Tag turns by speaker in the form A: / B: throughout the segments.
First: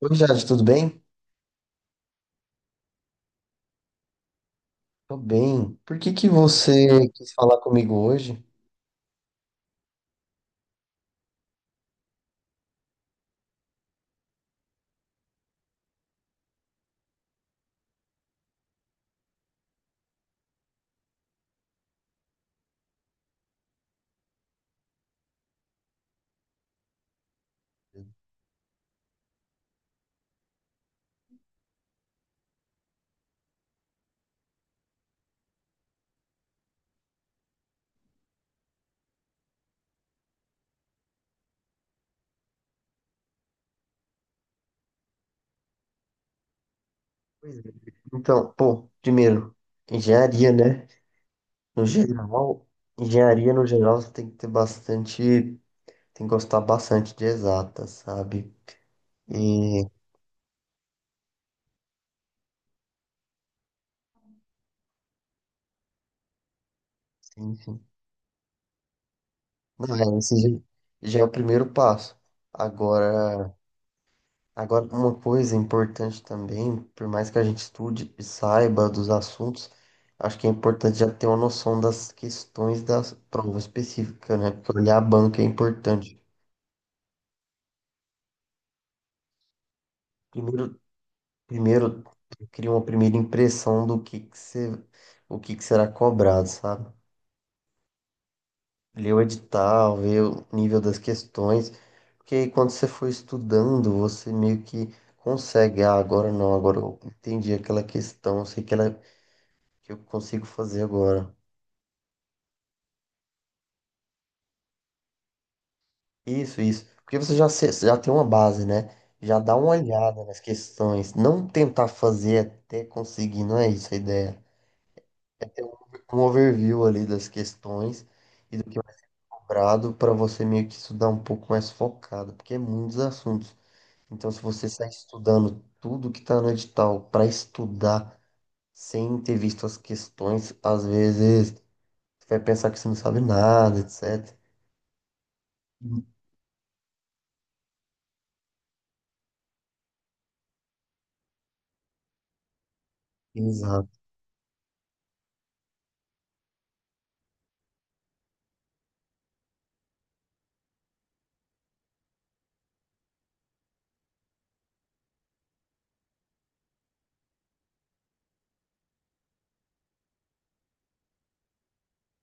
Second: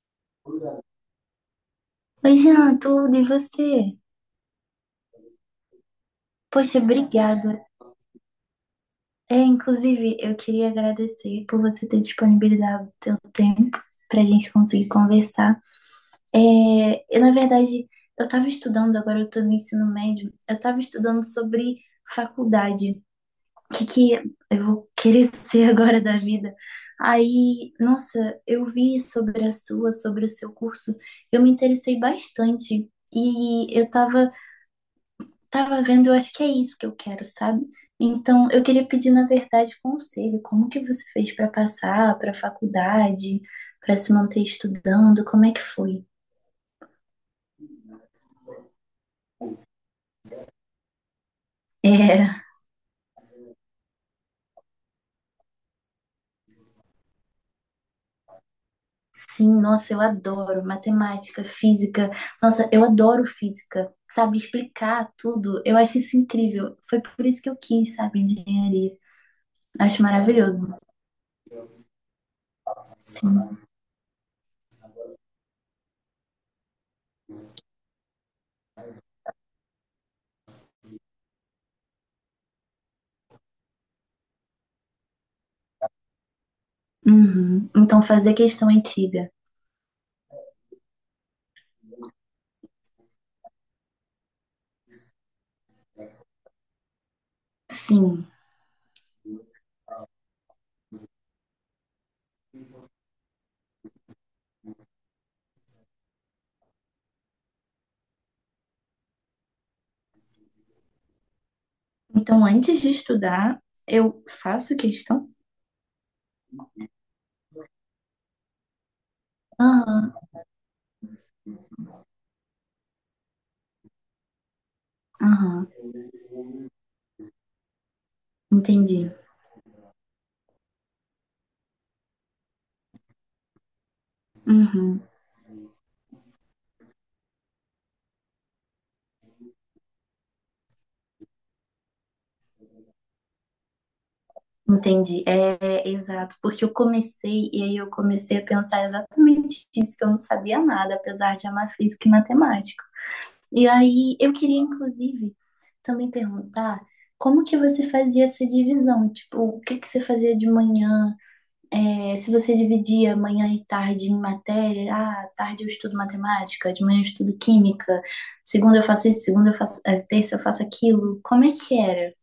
A: Oi, Jade, tudo bem?
B: Oi, Jean, tudo e você?
A: Tô bem. Por que que
B: Poxa,
A: você quis
B: obrigada.
A: falar comigo hoje?
B: É, inclusive, eu queria agradecer por você ter disponibilizado o seu tempo para a gente conseguir conversar. É, eu, na verdade, eu estava estudando, agora eu estou no ensino médio, eu estava estudando sobre faculdade, o que que eu vou querer ser agora da vida. Aí, nossa, eu vi sobre o seu curso, eu me interessei bastante. E eu estava tava vendo, eu acho que é isso que eu quero, sabe? Então, eu queria pedir, na verdade, conselho. Como que você fez para passar para a faculdade, para se manter estudando? Como é que foi?
A: Pois é. Então, pô, primeiro, engenharia, né? No
B: É,
A: geral, engenharia no geral você tem que ter bastante, tem que gostar bastante de exatas, sabe?
B: sim,
A: E,
B: nossa, eu adoro matemática, física. Nossa, eu adoro física, sabe? Explicar tudo. Eu acho isso incrível. Foi por isso que eu
A: enfim,
B: quis, sabe, engenharia.
A: não,
B: Acho
A: é, esse
B: maravilhoso.
A: já já é o primeiro passo. Agora,
B: Sim.
A: Agora, uma coisa importante também, por mais que a gente estude e saiba dos assuntos, acho que é importante já ter uma noção das questões da prova específica, né? Porque olhar a banca é importante.
B: Uhum. Então, fazer questão antiga.
A: Primeiro, primeiro cria uma primeira impressão do que se- o que que será cobrado, sabe?
B: Sim.
A: Ler o edital, ver o nível das questões, porque aí quando você for estudando, você meio que consegue, ah, agora não, agora eu entendi aquela questão, sei que ela que eu consigo fazer agora.
B: Então, antes de estudar, eu faço questão.
A: Isso, isso. Porque você já, já tem uma base, né? Já dá uma
B: Aham,
A: olhada nas questões. Não tentar fazer até conseguir, não é isso a ideia. É ter
B: aham,
A: um overview ali das questões e do que é
B: entendi.
A: cobrado para você meio que estudar um pouco mais focado, porque é muitos assuntos. Então, se você sai
B: Uhum,
A: estudando tudo que está no edital para estudar sem ter visto as questões, às vezes você vai pensar que você não sabe nada, etc.
B: entendi. É, é, exato, porque eu comecei e aí eu comecei a pensar exatamente isso, que eu não sabia nada, apesar de amar física e matemática. E
A: Exato.
B: aí eu queria, inclusive, também perguntar como que você fazia essa divisão? Tipo, o que que você fazia de manhã? É, se você dividia manhã e tarde em matéria, ah, tarde eu estudo matemática, de manhã eu estudo química, segunda eu faço isso, segunda eu faço, terça eu faço aquilo. Como é que era?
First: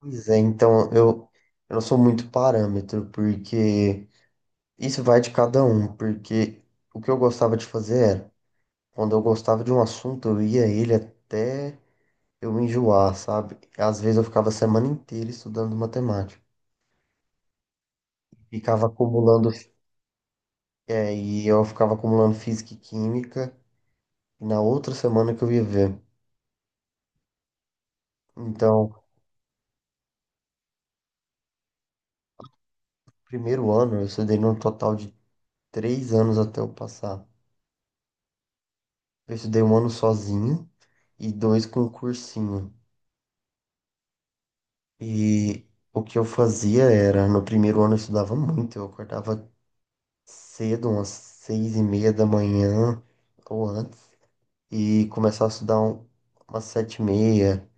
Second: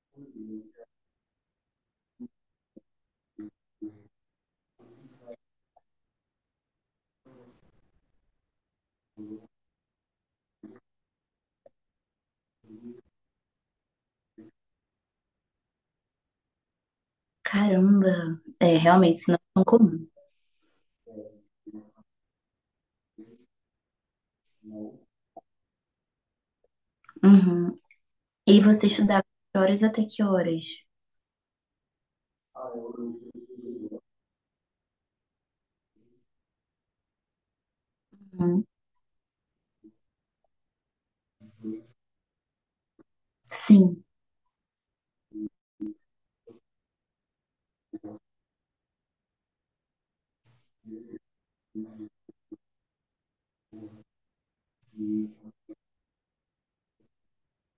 A: Pois é, então eu não sou muito parâmetro, porque isso vai de cada um, porque o que eu gostava de fazer era, quando eu gostava de um assunto, eu ia a ele até eu me enjoar, sabe? Às vezes eu ficava a semana inteira estudando matemática,
B: Caramba! É,
A: ficava
B: realmente, isso não é
A: acumulando,
B: tão comum.
A: é, e eu ficava acumulando física e química na outra semana que eu ia ver.
B: Uhum. E você
A: Então,
B: estudava de horas até que horas?
A: primeiro ano eu estudei num total de 3 anos até eu passar.
B: Uhum.
A: Eu estudei um ano sozinho e dois com um cursinho.
B: Sim.
A: E o que eu fazia era, no primeiro ano eu estudava muito, eu acordava cedo, umas 6:30 da manhã ou antes, e começava a estudar umas 7:30,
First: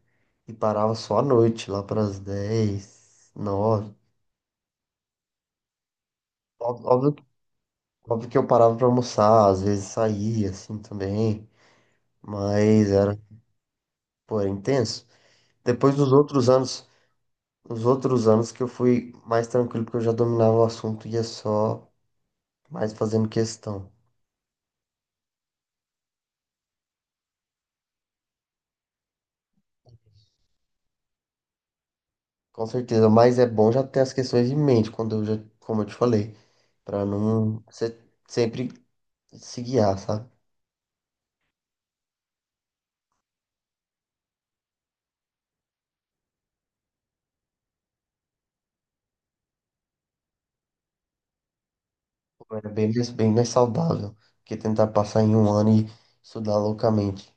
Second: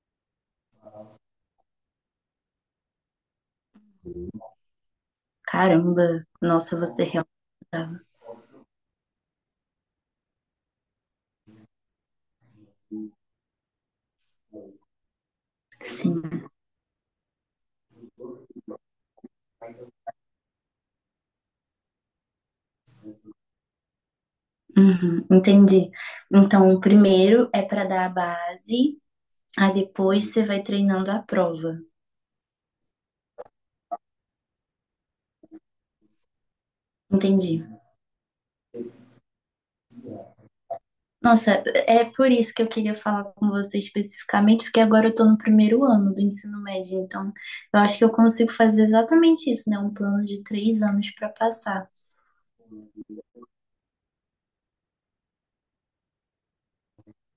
A: e parava só à noite, lá para as 10, 9.
B: Caramba! Nossa,
A: Óbvio,
B: você
A: óbvio que
B: realmente estudava.
A: óbvio que eu parava para almoçar, às vezes saía assim também, mas era, pô, era intenso. Depois dos
B: Sim.
A: outros anos, os outros anos que eu fui mais tranquilo, porque eu já dominava o assunto e ia só mais fazendo questão.
B: Uhum. Entendi. Então, o primeiro é para dar a base, aí depois você vai treinando a prova.
A: Com certeza, mas é bom já ter as questões em mente, quando eu já, como eu te falei, para
B: Entendi.
A: não sempre se guiar, sabe?
B: Nossa, é por isso que eu queria falar com você especificamente, porque agora eu tô no 1º ano do ensino médio, então eu acho que eu consigo fazer exatamente isso, né? Um plano de 3 anos para passar.
A: É bem mais saudável que tentar passar em um ano e estudar loucamente.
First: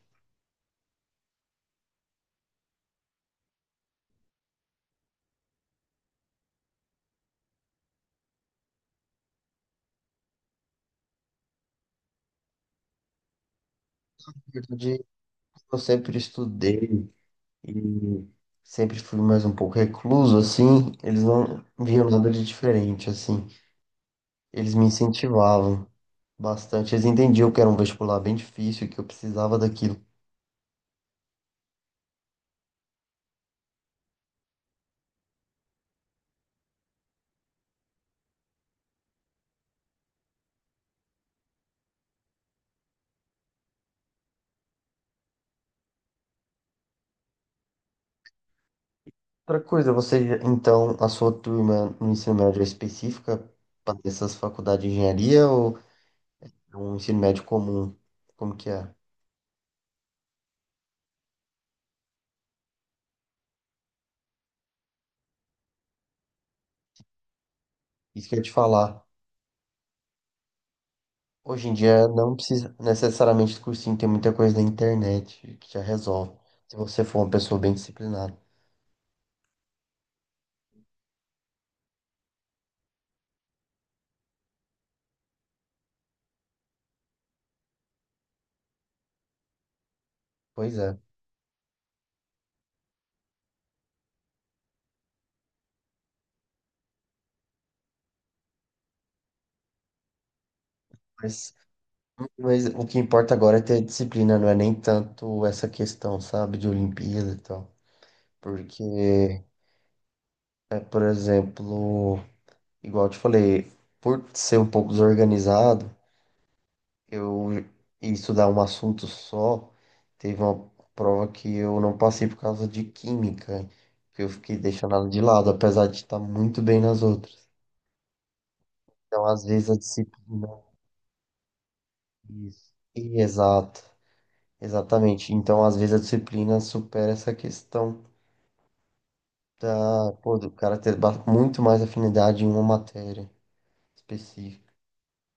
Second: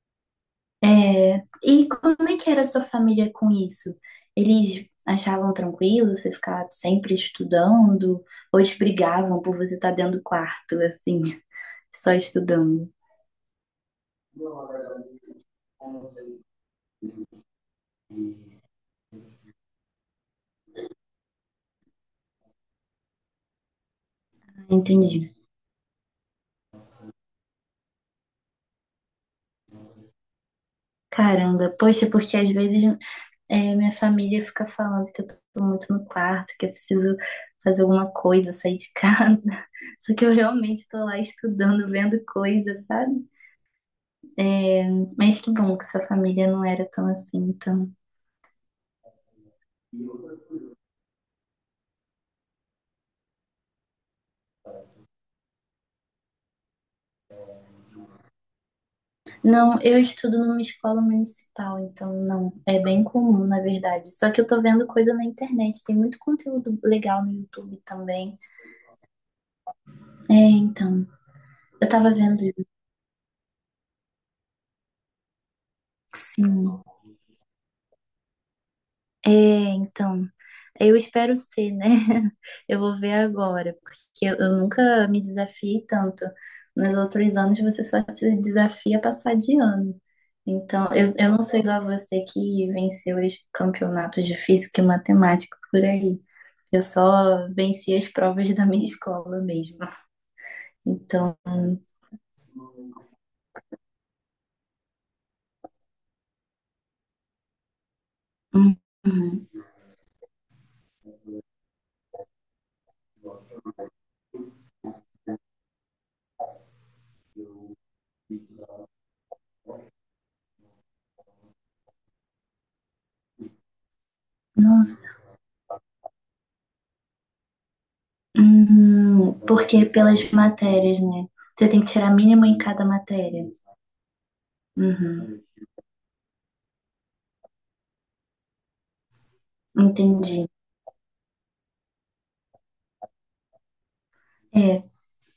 B: É, e como é que era a sua família com isso? Eles achavam tranquilo você ficar sempre estudando? Ou eles brigavam por você estar dentro do quarto, assim, só estudando?
A: Na verdade, eu sempre estudei e sempre fui mais um pouco recluso, assim, eles não viam nada de diferente, assim. Eles me
B: Entendi.
A: incentivavam bastante, eles entendiam que era um vestibular bem difícil, que eu precisava daquilo.
B: Caramba, poxa, porque às vezes minha família fica falando que eu tô muito no quarto, que eu preciso fazer alguma coisa, sair de casa. Só que eu realmente tô lá estudando, vendo coisas, sabe? É, mas que bom que sua família não era tão assim, então.
A: Outra coisa, você, então, a sua turma no ensino médio é específica para essas faculdades de engenharia ou é um ensino médio comum? Como que é?
B: Não, eu estudo numa escola municipal, então não, é bem comum, na verdade. Só que eu tô vendo coisa na internet, tem muito conteúdo legal no YouTube
A: Isso que eu
B: também.
A: ia te falar.
B: É, então,
A: Hoje em
B: eu
A: dia
B: tava
A: não
B: vendo isso,
A: precisa necessariamente de cursinho, tem muita coisa na internet que já resolve, se
B: sim.
A: você for uma pessoa bem disciplinada.
B: É, então, eu espero ser, né? Eu vou ver agora, porque eu nunca me desafiei tanto. Nos outros anos você só se desafia a passar de ano.
A: Pois
B: Então,
A: é,
B: eu não sei igual a você que venceu os campeonatos de física e matemática por aí. Eu só venci as provas da minha escola mesmo. Então,
A: mas, mas o que importa agora é ter disciplina, não é nem tanto essa questão, sabe, de Olimpíada e tal.
B: hum,
A: Porque,
B: hum,
A: por exemplo. Igual eu te falei, por ser um pouco desorganizado, eu ia estudar um assunto só. Teve uma prova que eu não passei por causa de química, que eu fiquei deixando
B: nossa,
A: ela de lado, apesar de estar muito bem nas outras. Então, às vezes a
B: porque pelas
A: disciplina.
B: matérias, né? Você tem que tirar mínimo em
A: Isso.
B: cada
A: E,
B: matéria.
A: exato, exatamente.
B: Uhum,
A: Então, às vezes a disciplina supera essa questão da, pô,
B: entendi.
A: do cara ter muito mais afinidade em uma matéria específica.
B: É,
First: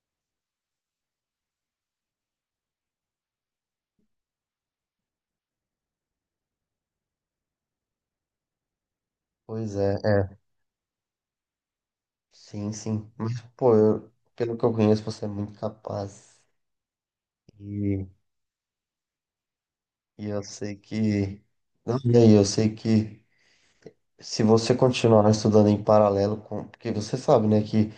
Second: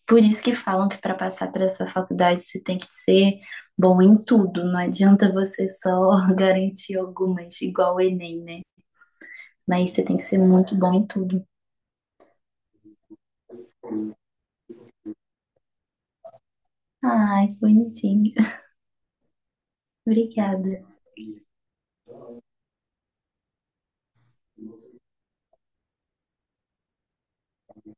B: por isso que falam que para passar para essa faculdade você tem que ser bom em tudo. Não adianta você só garantir algumas, igual o Enem, né?
A: Pois
B: Mas
A: é.
B: você tem que ser muito bom em tudo.
A: Sim, sim. Mas, pô, pelo que eu conheço, você é muito capaz.
B: Ai, que
A: E,
B: bonitinho.
A: e eu sei
B: Obrigada.
A: que. Não, e aí, eu sei que se você continuar estudando em paralelo com. Porque você sabe, né, que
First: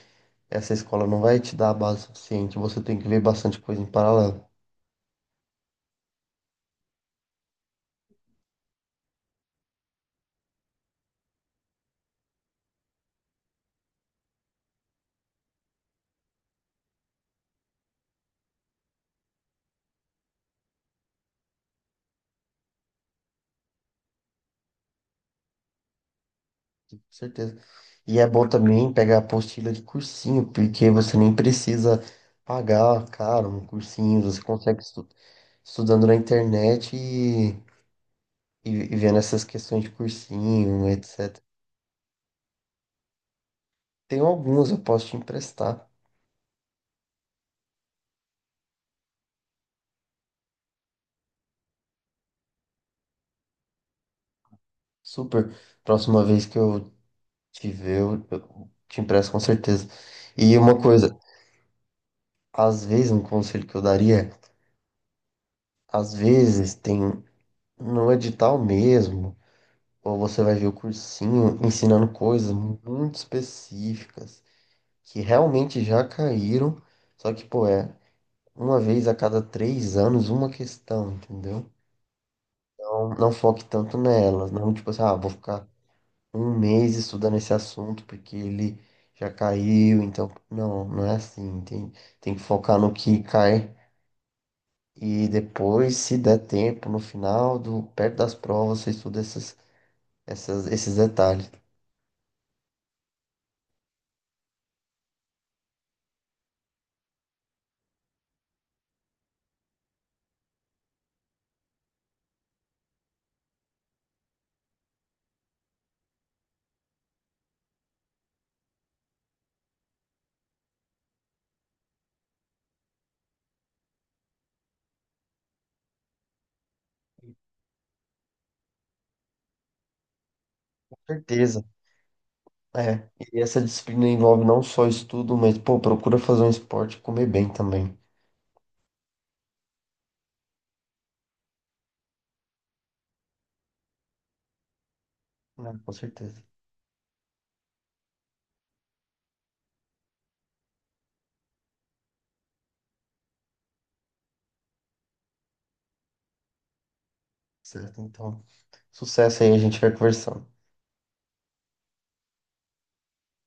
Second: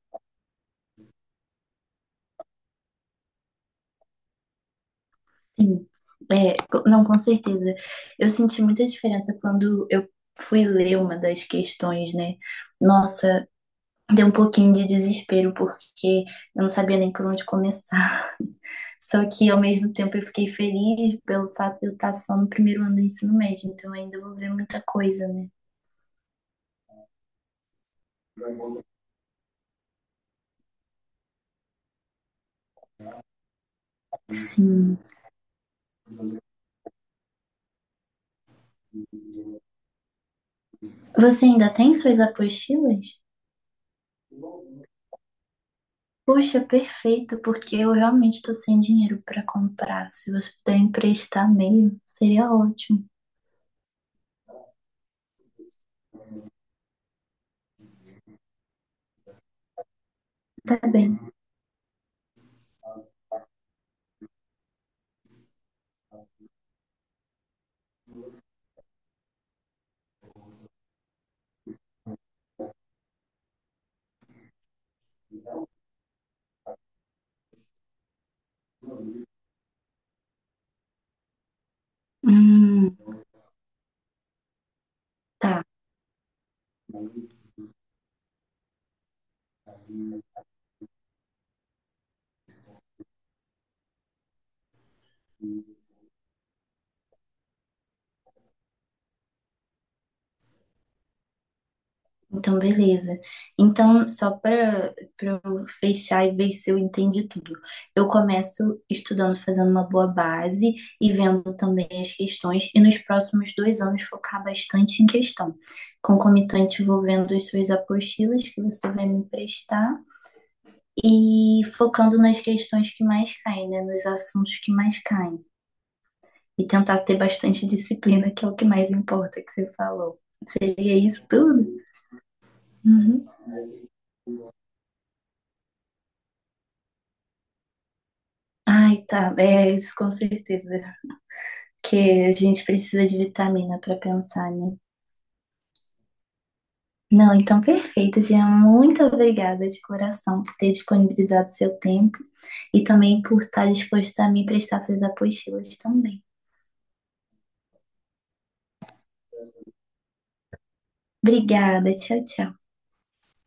A: essa escola não vai te dar a base suficiente. Você tem que ver bastante coisa em paralelo.
B: Sim, não, com certeza. Eu senti muita diferença quando eu fui ler uma das questões, né? Nossa, deu um pouquinho de desespero porque eu não sabia nem por onde começar. Só que ao mesmo tempo eu fiquei feliz pelo fato de eu estar só no 1º ano do ensino médio, então ainda vou ver muita coisa, né?
A: Com certeza. E é bom também pegar a apostila de cursinho, porque você nem precisa pagar caro um cursinho. Você consegue
B: Sim.
A: estudando na internet e vendo essas questões de cursinho, etc.
B: Você ainda tem suas apostilas?
A: Tem alguns, eu posso te emprestar.
B: Poxa, perfeito, porque eu realmente estou sem dinheiro para comprar. Se você puder emprestar meio, seria ótimo.
A: Super. Próxima vez que eu te ver, eu te empresto com certeza. E
B: Tá
A: uma coisa,
B: bem.
A: às vezes, um conselho que eu daria, às vezes tem no edital mesmo, ou você vai ver o cursinho ensinando coisas muito específicas que realmente já caíram, só que, pô, é uma vez a cada 3 anos uma questão, entendeu?
B: Hum,
A: Não, não foque tanto nelas, não tipo assim, ah, vou
B: tá.
A: ficar um mês estudando esse assunto porque ele já caiu, então não, não é assim, tem que focar no que cai e depois, se der tempo, no final do perto das provas, você estuda esses detalhes.
B: Então, beleza. Então, só para eu fechar e ver se eu entendi tudo. Eu começo estudando, fazendo uma boa base e vendo também as questões, e nos próximos 2 anos focar bastante em questão. Concomitante, vou vendo as suas apostilas que você vai me emprestar e focando nas questões que mais caem, né? Nos assuntos que mais caem. E tentar ter bastante disciplina, que é o que mais importa, que você falou.
A: Com
B: Seria isso
A: certeza.
B: tudo?
A: É,
B: Uhum.
A: e essa disciplina envolve não só estudo, mas pô, procura fazer um esporte e comer bem também.
B: Ai, tá. É isso com certeza. Porque a gente precisa de vitamina para pensar, né?
A: Né? Com certeza.
B: Não, então perfeito, Jean. Muito obrigada de coração por ter disponibilizado seu tempo e também por estar disposta a me prestar suas apostilas também.
A: Certo, então, sucesso aí, a gente vai conversando.
B: Obrigada, tchau, tchau.